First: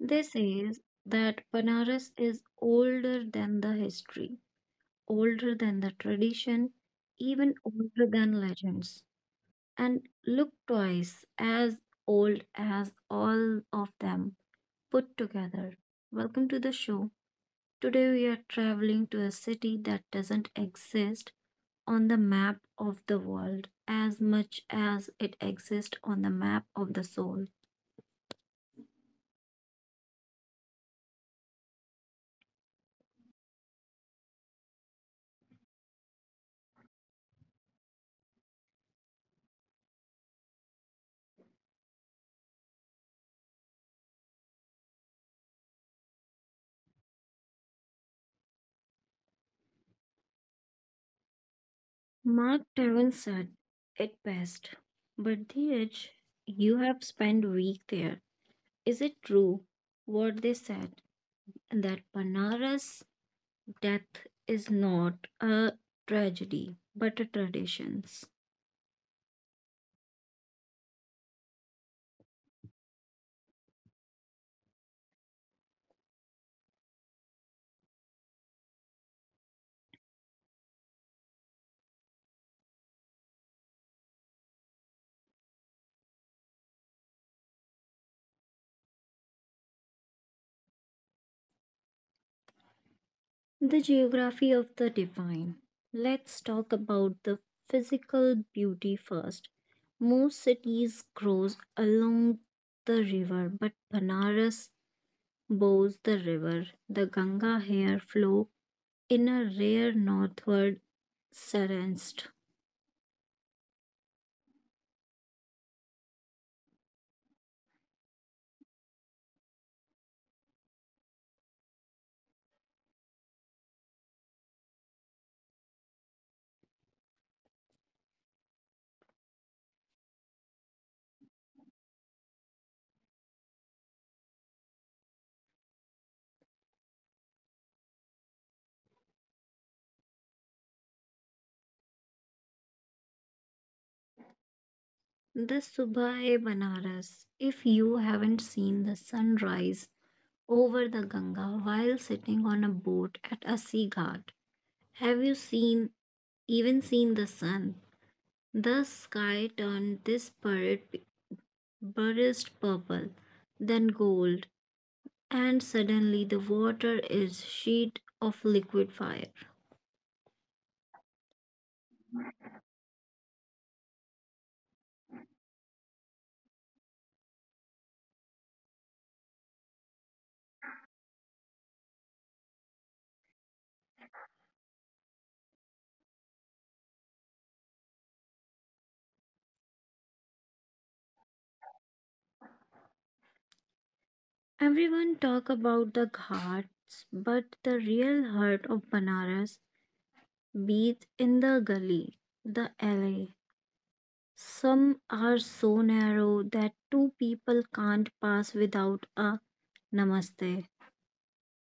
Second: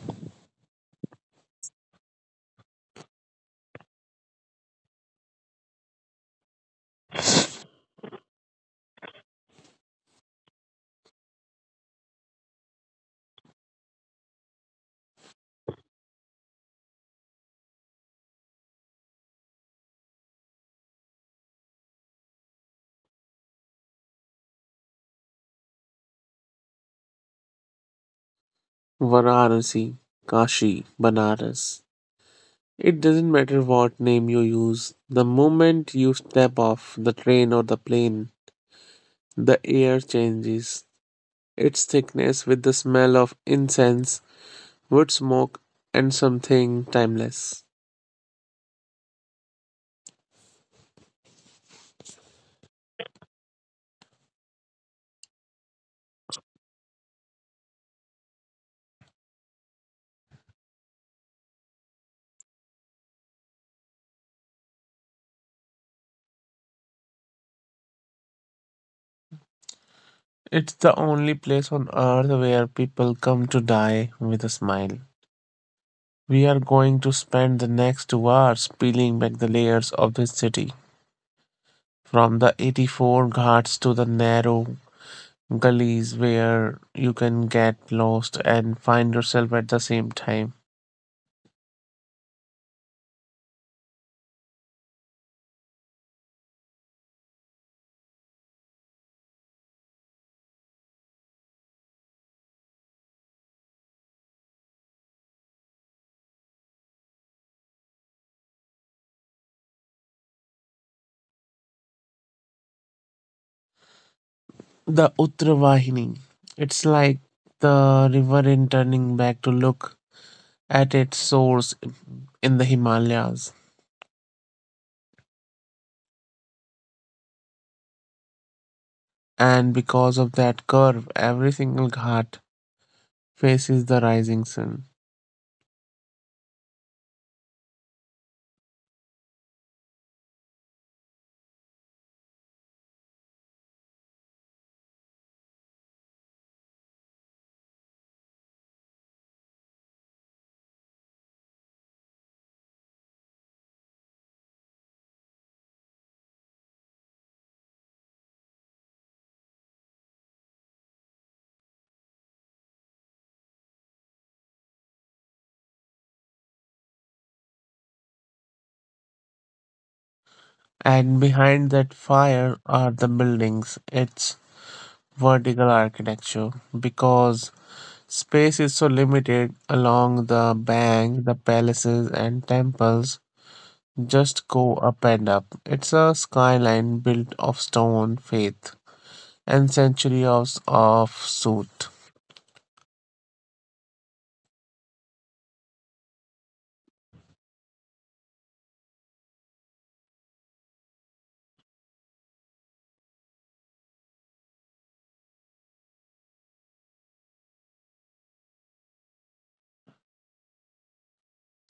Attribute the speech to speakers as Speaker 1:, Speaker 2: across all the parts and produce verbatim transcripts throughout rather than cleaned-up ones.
Speaker 1: This says that Panaras is older than the history, older than the tradition, even older than legends, and look twice as old as all of them put together. Welcome to the show. Today we are traveling to a city that doesn't exist on the map of the world as much as it exists on the map of the soul.
Speaker 2: Varanasi, Kashi, Banaras. It doesn't matter what name you use, the moment you step off the train or the plane, the air changes its thickness with the smell of incense, wood smoke, and something timeless.
Speaker 1: Mark Twain said it best. But the edge, you have spent week there. Is it true what they said that Banaras' death is not a tragedy but a tradition's.
Speaker 2: It's the only place on earth where people come to die with a smile. We are going to spend the next two hours peeling back the layers of this city, from the eighty-four ghats to the narrow gullies where you can get lost and find yourself at the same time.
Speaker 1: The geography of the divine. Let's talk about the physical beauty first. Most cities grows along the river, but Banaras bows the river. The Ganga here flow in a rare northward serenst,
Speaker 2: The Uttravahini. It's like the river in turning back to look at its source in the Himalayas. And because of that curve, every single ghat faces the rising sun.
Speaker 1: the Subha e Banaras. If you haven't seen the sunrise over the Ganga while sitting on a boat at a sea ghat, have you seen even seen the sun? The sky turned this purred- burnished purple, then gold, and suddenly the water is sheet of liquid fire.
Speaker 2: And behind that fire are the buildings. It's vertical architecture because space is so limited along the bank, the palaces and temples just go up and up. It's a skyline built of stone, faith, and centuries of sooth.
Speaker 1: Everyone talk about the ghats, but the real heart of Banaras beats in the gully, the alley. Some are so narrow that two people can't pass without a namaste.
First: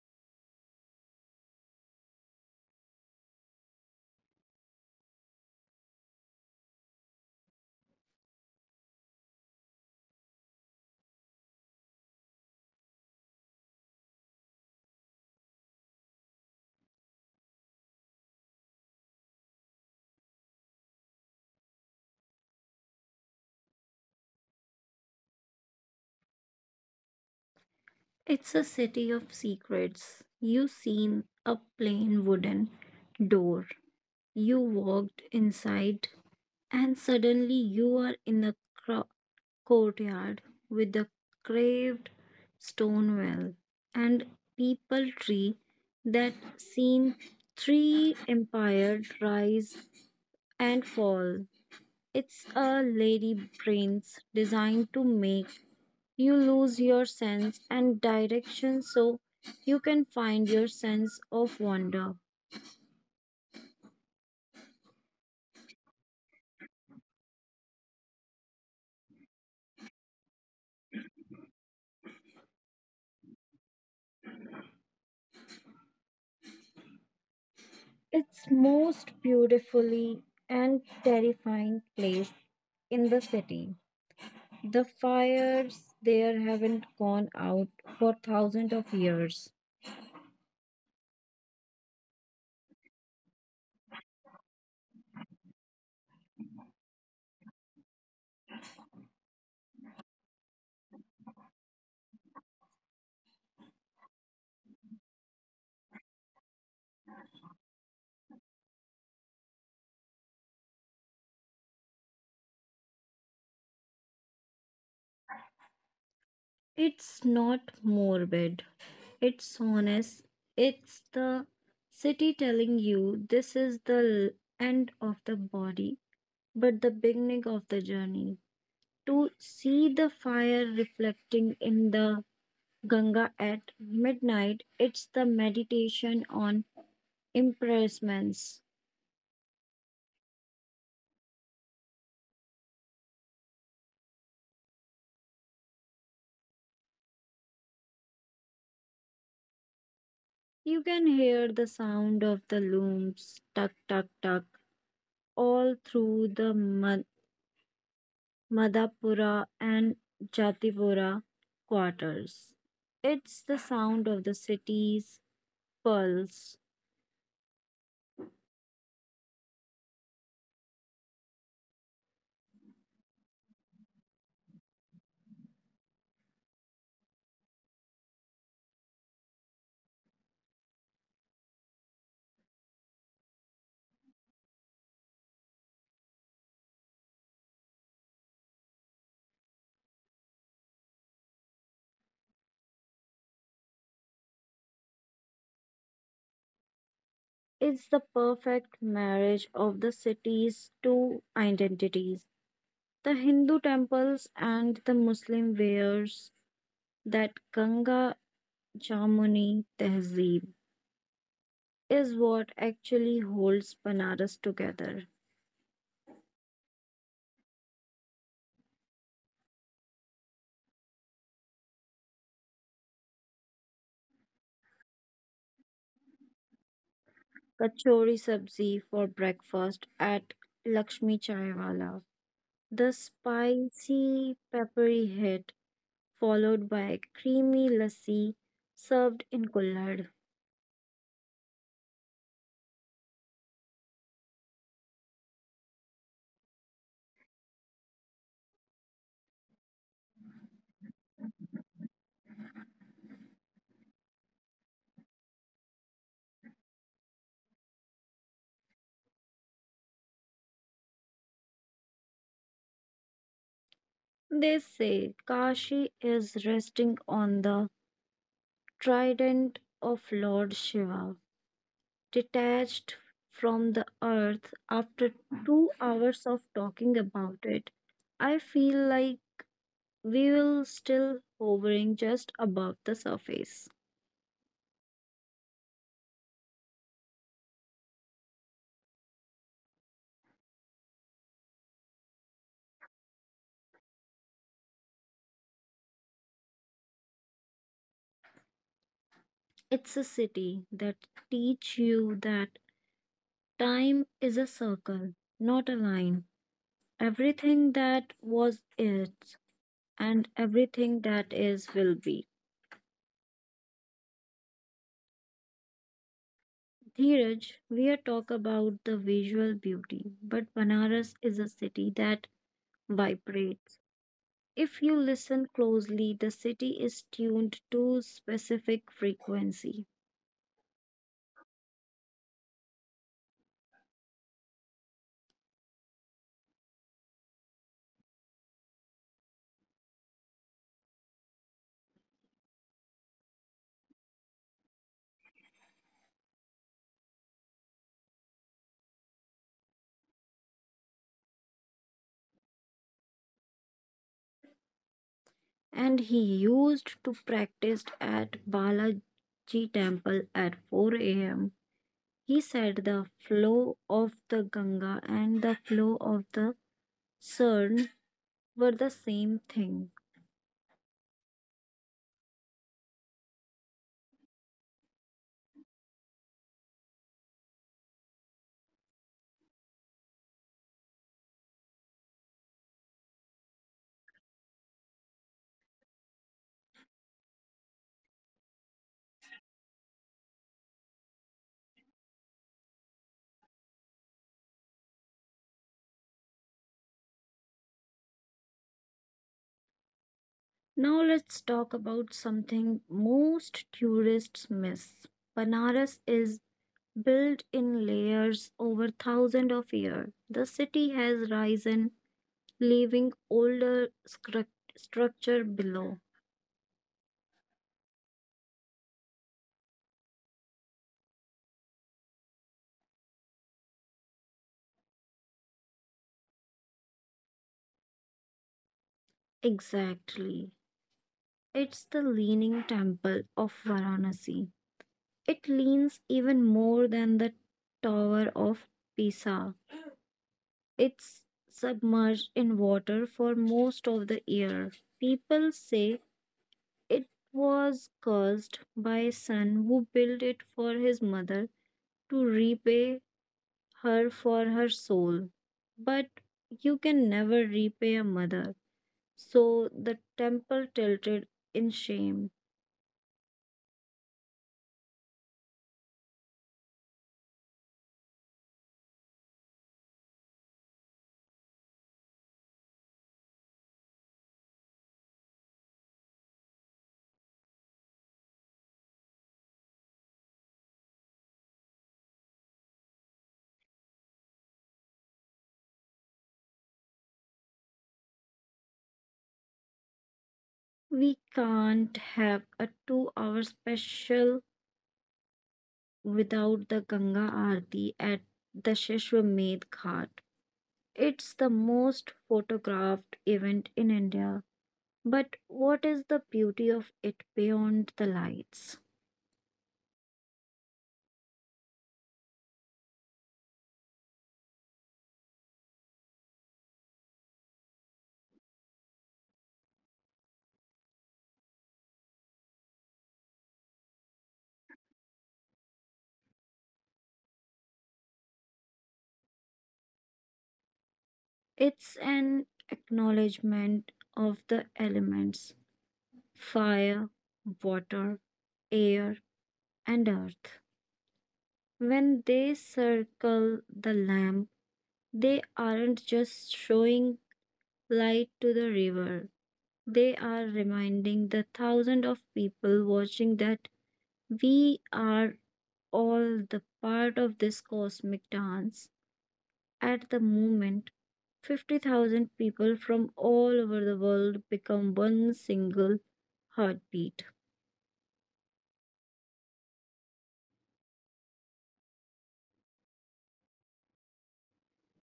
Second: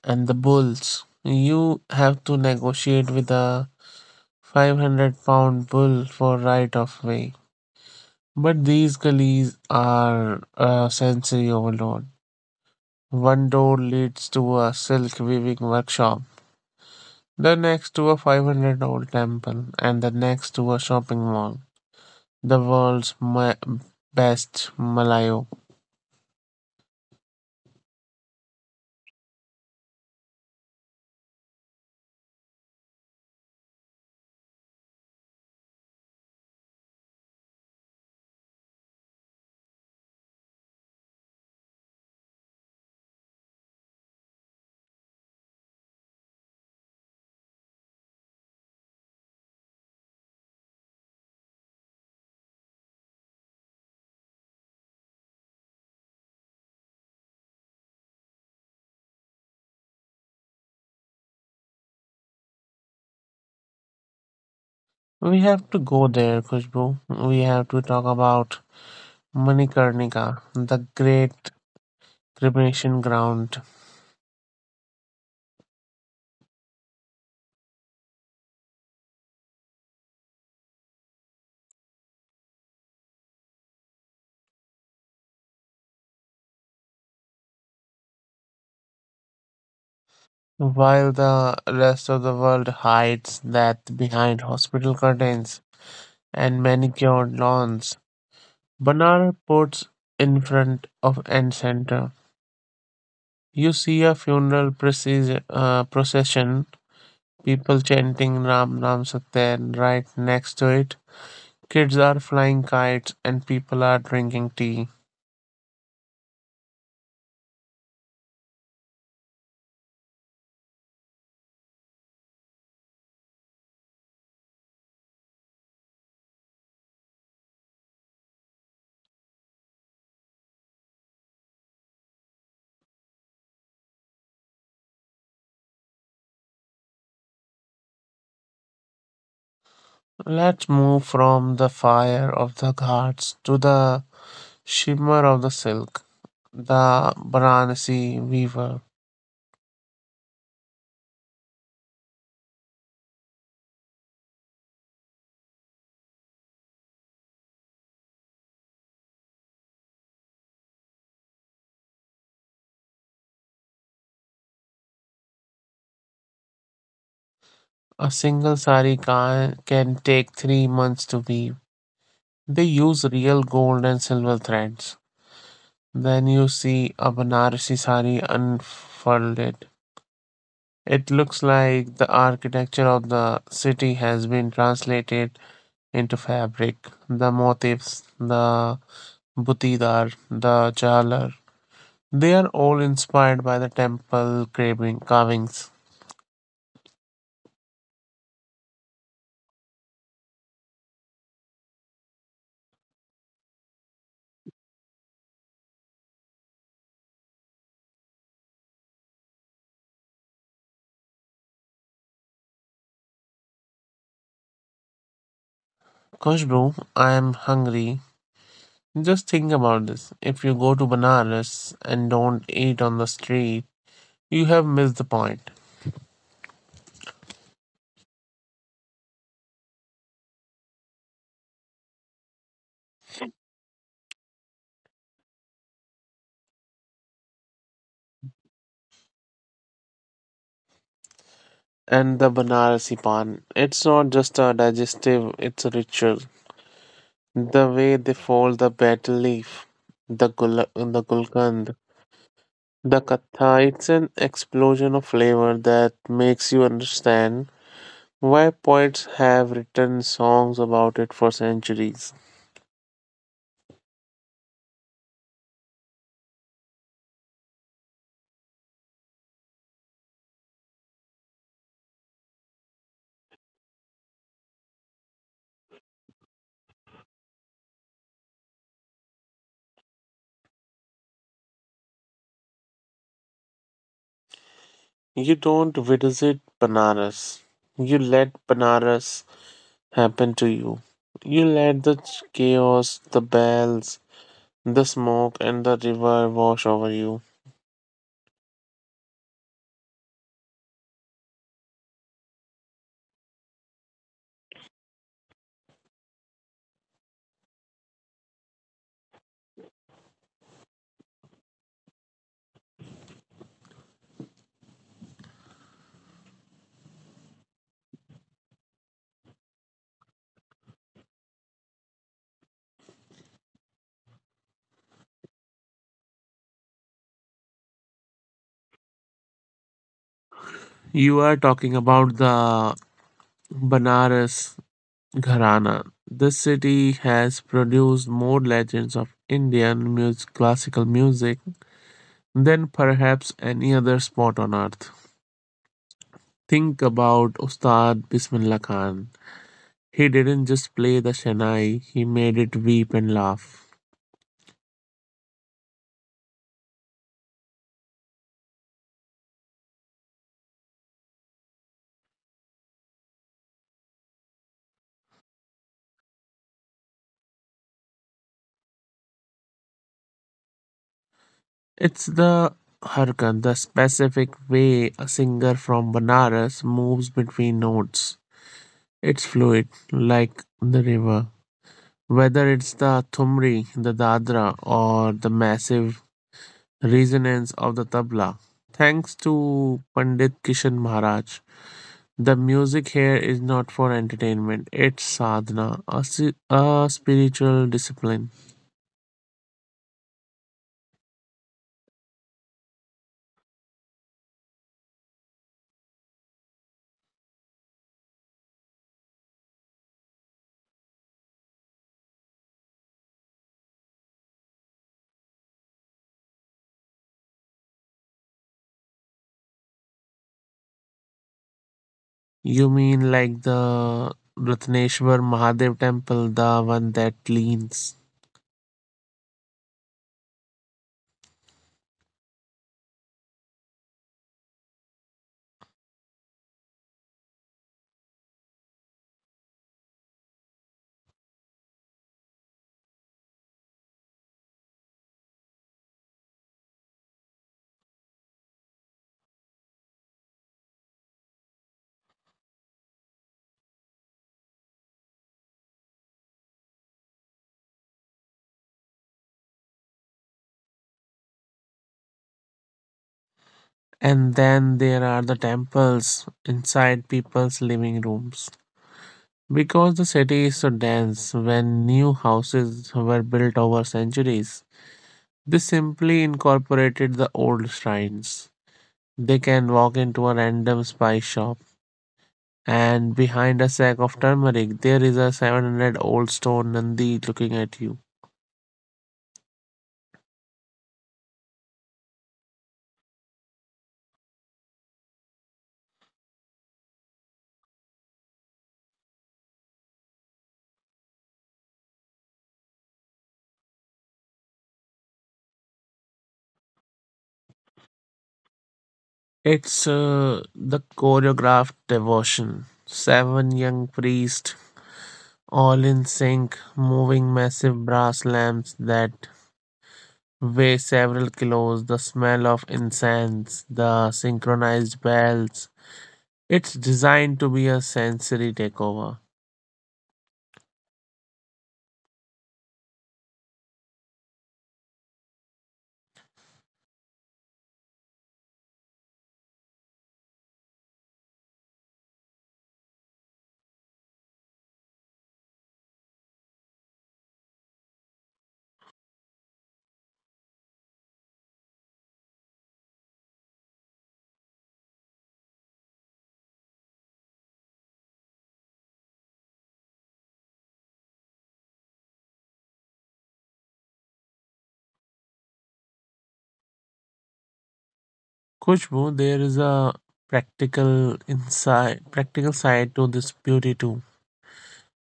Speaker 2: And the bulls. You have to negotiate with a five hundred pound bull for right of way. But these gullies are a sensory overload. One door leads to a silk weaving workshop, the next to a five hundred old temple, and the next to a shopping mall. The world's ma- best Malayo.
Speaker 1: It's a city of secrets. You seen a plain wooden door. You walked inside, and suddenly you are in the cro- courtyard with the carved stone well and people tree that seen three empires rise and fall. It's a lady brains designed to make you lose your sense and direction so you can find your sense of wonder.
Speaker 2: We have to go there, Khushbu. We have to talk about Manikarnika, the great cremation ground.
Speaker 1: It's most beautifully and terrifying place in the city. The fires there haven't gone out for thousands of years.
Speaker 2: While the rest of the world hides that behind hospital curtains and manicured lawns, Banar puts in front of end center. You see a funeral precis- uh, procession, people chanting Ram Ram Satya, and right next to it kids are flying kites and people are drinking tea.
Speaker 1: It's not morbid, it's honest. It's the city telling you this is the l- end of the body, but the beginning of the journey. To see the fire reflecting in the Ganga at midnight, it's the meditation on impressments.
Speaker 2: Let's move from the fire of the ghats to the shimmer of the silk. The Varanasi weaver.
Speaker 1: You can hear the sound of the looms, tuck, tuck, tuck all through the Mad- Madhapura and Jatipura quarters. It's the sound of the city's pulse.
Speaker 2: A single sari can, can take three months to weave. They use real gold and silver threads. Then you see a Banarasi sari unfolded. It looks like the architecture of the city has been translated into fabric. The motifs, the butidar, the jalar, they are all inspired by the temple carving- carvings.
Speaker 1: It's the perfect marriage of the city's two identities. The Hindu temples and the Muslim wares that Ganga Jamuni Tehzeeb is what actually holds Banaras together.
Speaker 2: Kushbro, I am hungry. Just think about this. If you go to Banaras and don't eat on the street, you have missed the point.
Speaker 1: Kachori sabzi for breakfast at Lakshmi Chaiwala. The spicy, peppery hit, followed by creamy lassi served in kullad.
Speaker 2: And the Banarasi pan, it's not just a digestive, it's a ritual. The way they fold the betel leaf, the, gul- the gulkand, the katha, it's an explosion of flavor that makes you understand why poets have written songs about it for centuries.
Speaker 1: They say Kashi is resting on the trident of Lord Shiva, detached from the earth after two hours of talking about it. I feel like we will still hovering just above the surface.
Speaker 2: You don't visit Banaras, you let Banaras happen to you. You let the ch- chaos, the bells, the smoke, and the river wash over you.
Speaker 1: It's a city that teach you that time is a circle, not a line. Everything that was is, and everything that is will be. Dheeraj, we are talk about the visual beauty, but Banaras is a city that vibrates. If you listen closely, the city is tuned to specific frequency.
Speaker 2: You are talking about the Banaras Gharana. This city has produced more legends of Indian music, classical music, than perhaps any other spot on earth. Think about Ustad Bismillah Khan. He didn't just play the Shanai, he made it weep and laugh.
Speaker 1: And he used to practice at Balaji temple at four a.m. He said the flow of the Ganga and the flow of the Sarn were the same thing.
Speaker 2: It's the harkan, the specific way a singer from Banaras moves between notes. It's fluid, like the river. Whether it's the Thumri, the Dadra, or the massive resonance of the tabla. Thanks to Pandit Kishan Maharaj, the music here is not for entertainment, it's sadhana, a, si- a spiritual discipline.
Speaker 1: Now let's talk about something most tourists miss. Banaras is built in layers over thousands of years. The city has risen, leaving older scru- structure below.
Speaker 2: You mean like the Ratneshwar Mahadev temple, the one that leans?
Speaker 1: Exactly. It's the leaning temple of Varanasi. It leans even more than the Tower of Pisa. It's submerged in water for most of the year. People say it was cursed by a son who built it for his mother to repay her for her soul. But you can never repay a mother. So the temple tilted in shame.
Speaker 2: And then there are the temples inside people's living rooms. Because the city is so dense, when new houses were built over centuries, they simply incorporated the old shrines. They can walk into a random spice shop, and behind a sack of turmeric, there is a seven hundred old stone Nandi looking at you.
Speaker 1: We can't have a two hour special without the Ganga Aarti at the Shishwamed Ghat. It's the most photographed event in India. But what is the beauty of it beyond the lights?
Speaker 2: It's uh, the choreographed devotion. Seven young priests, all in sync, moving massive brass lamps that weigh several kilos, the smell of incense, the synchronized bells. It's designed to be a sensory takeover.
Speaker 1: It's an acknowledgement of the elements: fire, water, air, and earth. When they circle the lamp, they aren't just showing light to the river. They are reminding the thousands of people watching that we are all the part of this cosmic dance. At the moment, fifty thousand people from all over the world become one single heartbeat.
Speaker 2: Kushbu, there is a practical inside practical side to this beauty too.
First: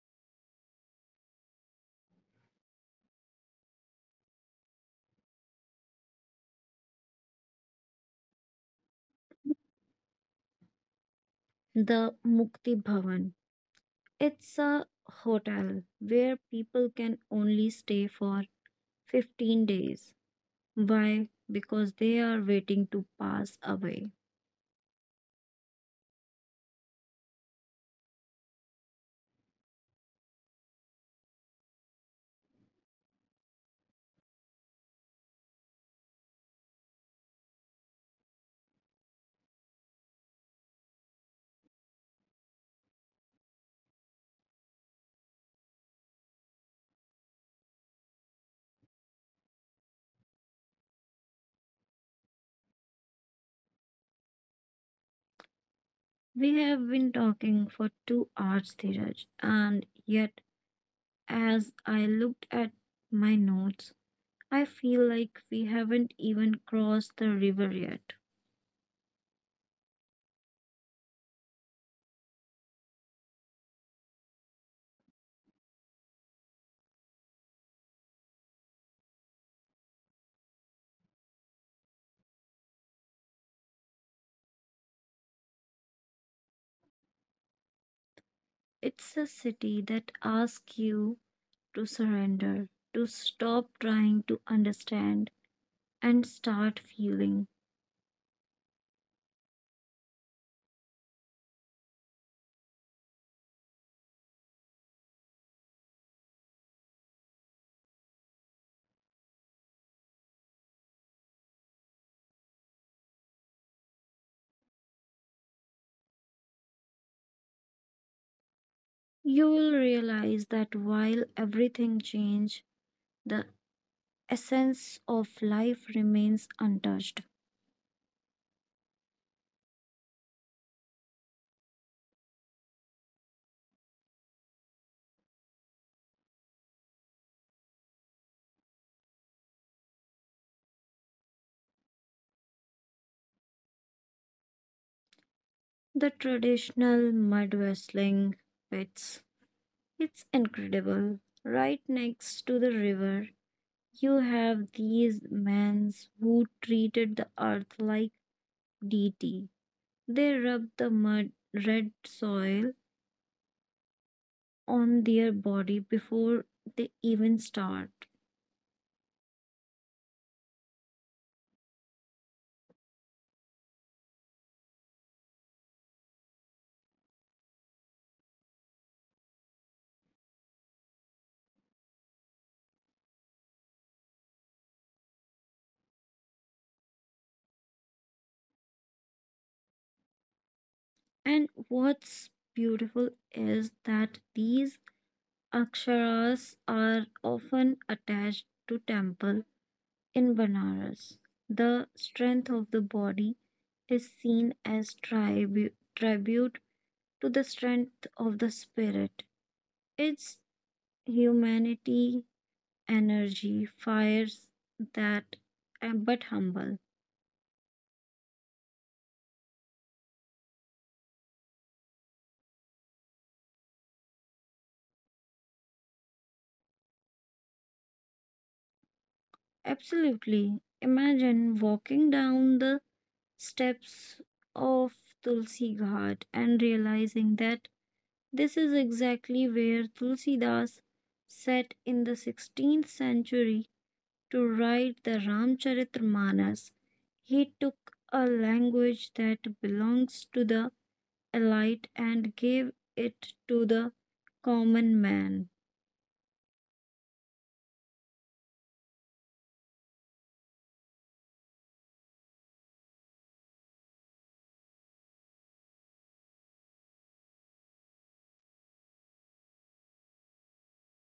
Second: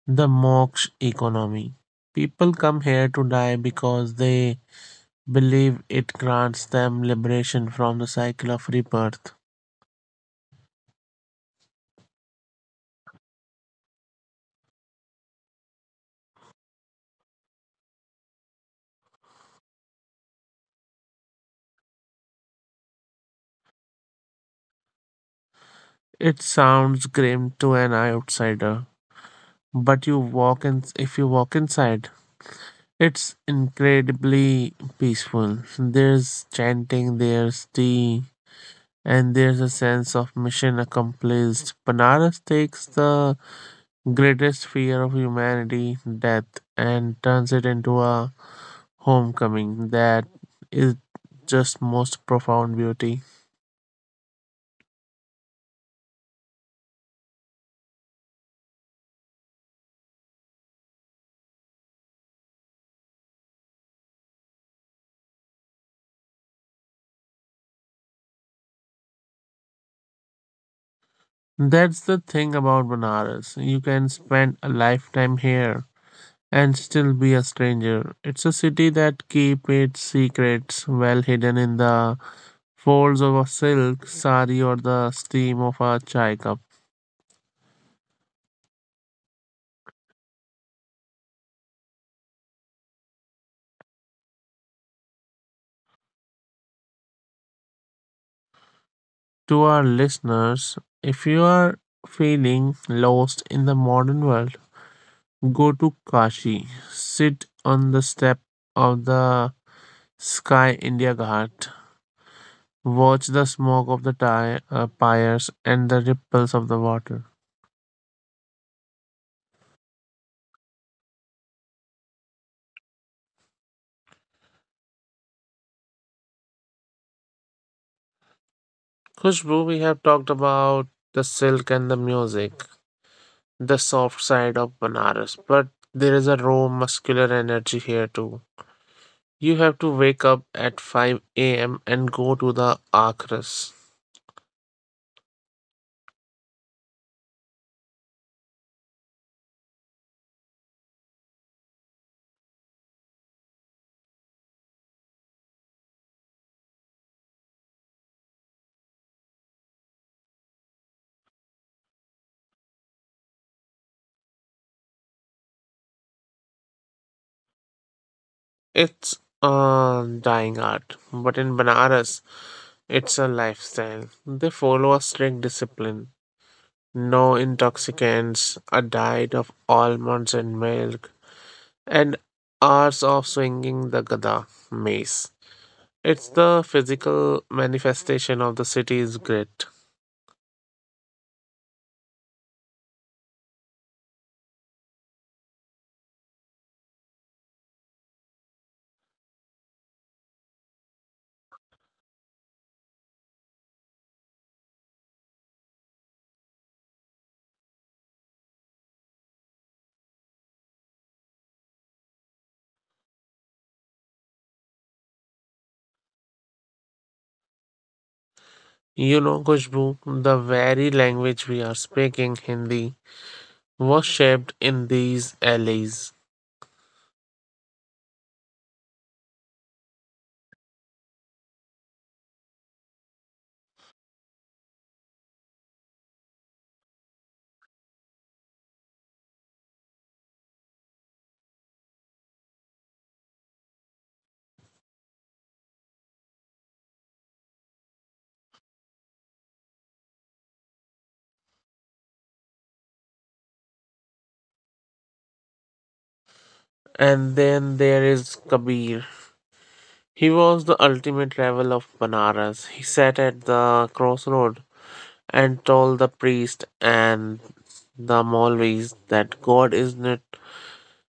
Speaker 2: The moksha economy. People come here to die because they believe it grants them liberation from the cycle of rebirth.
Speaker 1: The Mukti Bhavan. It's a hotel where people can only stay for fifteen days. Why? Because they are waiting to pass away.
Speaker 2: It sounds grim to an outsider, but you walk in if you walk inside, it's incredibly peaceful. There's chanting, there's tea, and there's a sense of mission accomplished. Banaras takes the greatest fear of humanity, death, and turns it into a homecoming that is just most profound beauty.
Speaker 1: We have been talking for two hours, Dheeraj, and yet as I looked at my notes, I feel like we haven't even crossed the river yet.
Speaker 2: That's the thing about Banaras. You can spend a lifetime here and still be a stranger. It's a city that keeps its secrets well hidden in the folds of a silk sari or the steam of a chai cup.
Speaker 1: It's a city that asks you to surrender, to stop trying to understand, and start feeling.
Speaker 2: To our listeners, if you are feeling lost in the modern world, go to Kashi. Sit on the step of the Sky India Ghat. Watch the smoke of the ty- uh, pyres and the ripples of the water.
Speaker 1: You will realize that while everything changes, the essence of life remains untouched.
Speaker 2: Khushbu, we have talked about the silk and the music, the soft side of Banaras, but there is a raw muscular energy here too. You have to wake up at five a m and go to the Akras.
Speaker 1: The traditional mud wrestling pits. It's incredible. Right next to the river, you have these men who treated the earth like deity. They rubbed the mud red soil on their body before they even start.
Speaker 2: It's a dying art, but in Banaras, it's a lifestyle. They follow a strict discipline. No intoxicants, a diet of almonds and milk, and hours of swinging the gada mace. It's the physical manifestation of the city's grit.
Speaker 1: And what's beautiful is that these aksharas are often attached to temples. In Banaras, the strength of the body is seen as tribu- tribute to the strength of the spirit. Its humanity, energy, fires that uh, but humble.
Speaker 2: You know, Kushbu, the very language we are speaking, Hindi, was shaped in these alleys.
Speaker 1: Absolutely. Imagine walking down the steps of Tulsi Ghat and realizing that this is exactly where Tulsidas sat in the sixteenth century to write the Ramcharitmanas, he took a language that belongs to the elite and gave it to the common man.
Speaker 2: And then there is Kabir. He was the ultimate rebel of Banaras. He sat at the crossroad and told the priest and the Maulvis that God is not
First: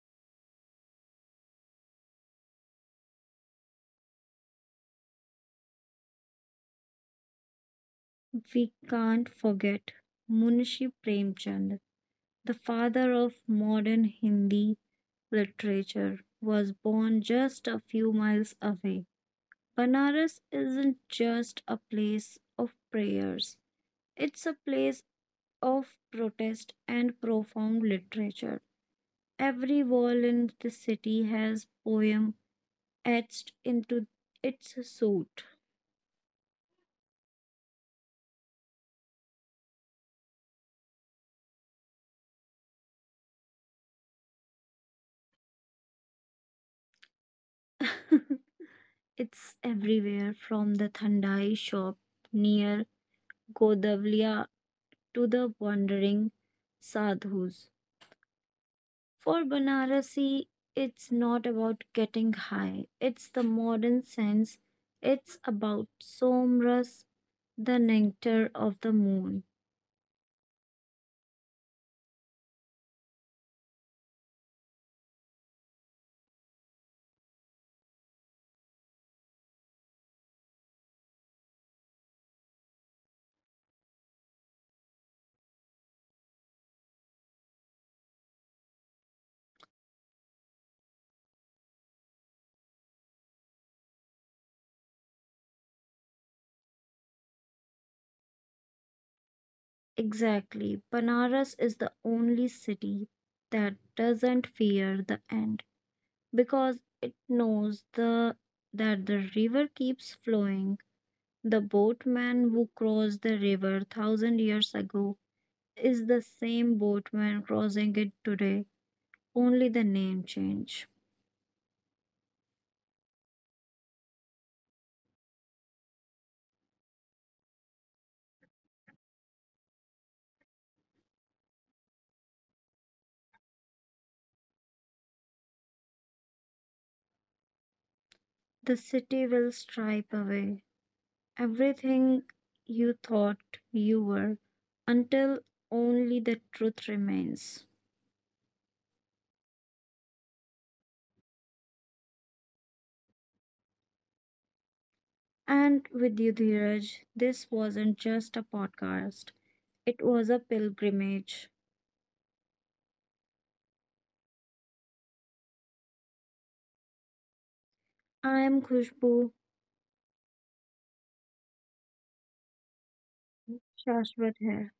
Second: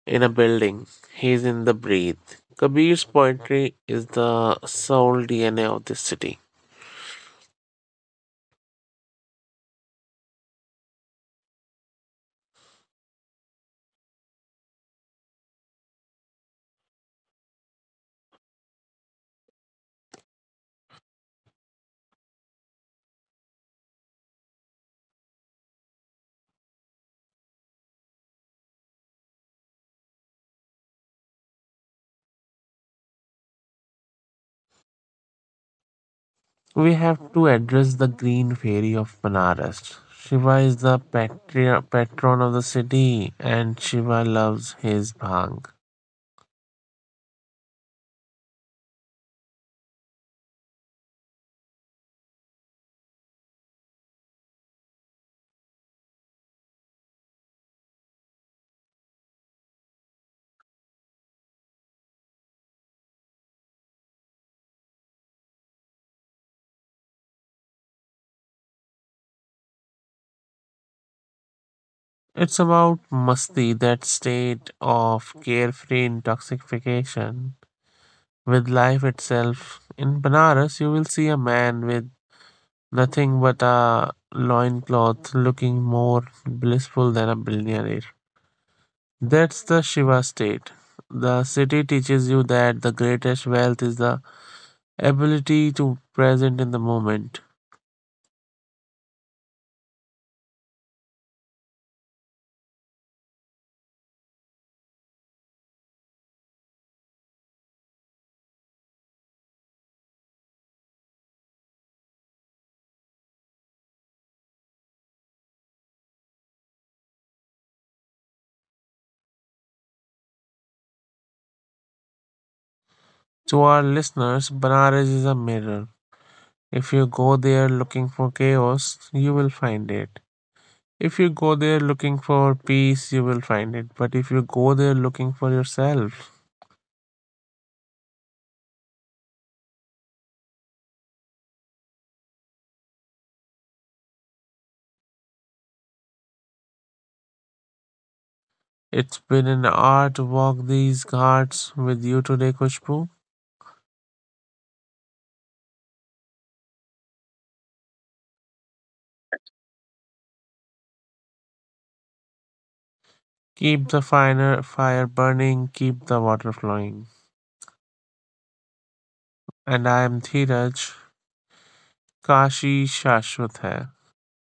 Speaker 2: in a building, He is in the breath. Kabir's poetry is the soul D N A of this city.
Speaker 1: We can't forget Munshi Premchand, the father of modern Hindi literature, was born just a few miles away. Banaras isn't just a place of prayers, it's a place of protest and profound literature. Every wall in the city has poem etched into its suit.
Speaker 2: We have to address the green fairy of Banaras. Shiva is the patri- patron of the city and Shiva loves his bhang.
Speaker 1: It's everywhere from the Thandai shop near Godavlia to the wandering sadhus. For Banarasi, it's not about getting high. It's the modern sense. It's about somras, the nectar of the moon.
Speaker 2: It's about masti, that state of carefree intoxication with life itself. In Banaras, you will see a man with nothing but a loincloth looking more blissful than a billionaire. That's the Shiva state. The city teaches you that the greatest wealth is the ability to present in the moment.
Speaker 1: Exactly. Banaras is the only city that doesn't fear the end because it knows the that the river keeps flowing. The boatman who crossed the river thousand years ago is the same boatman crossing it today, only the name change.
Speaker 2: To our listeners, Banaras is a mirror. If you go there looking for chaos, you will find it. If you go there looking for peace, you will find it. But if you go there looking for yourself,
Speaker 1: The city will stripe away everything you thought you were until only the truth remains.
Speaker 2: it's been an hour to walk these ghats with you today, Kushbu.
Speaker 1: And with you, Dheeraj, this wasn't just a podcast, it was a pilgrimage.
Speaker 2: Keep the finer fire burning, keep the water flowing.
Speaker 1: I am Khushbu
Speaker 2: And I am Dheeraj, Kashi Shashwat hai.
Speaker 1: Shashwat here.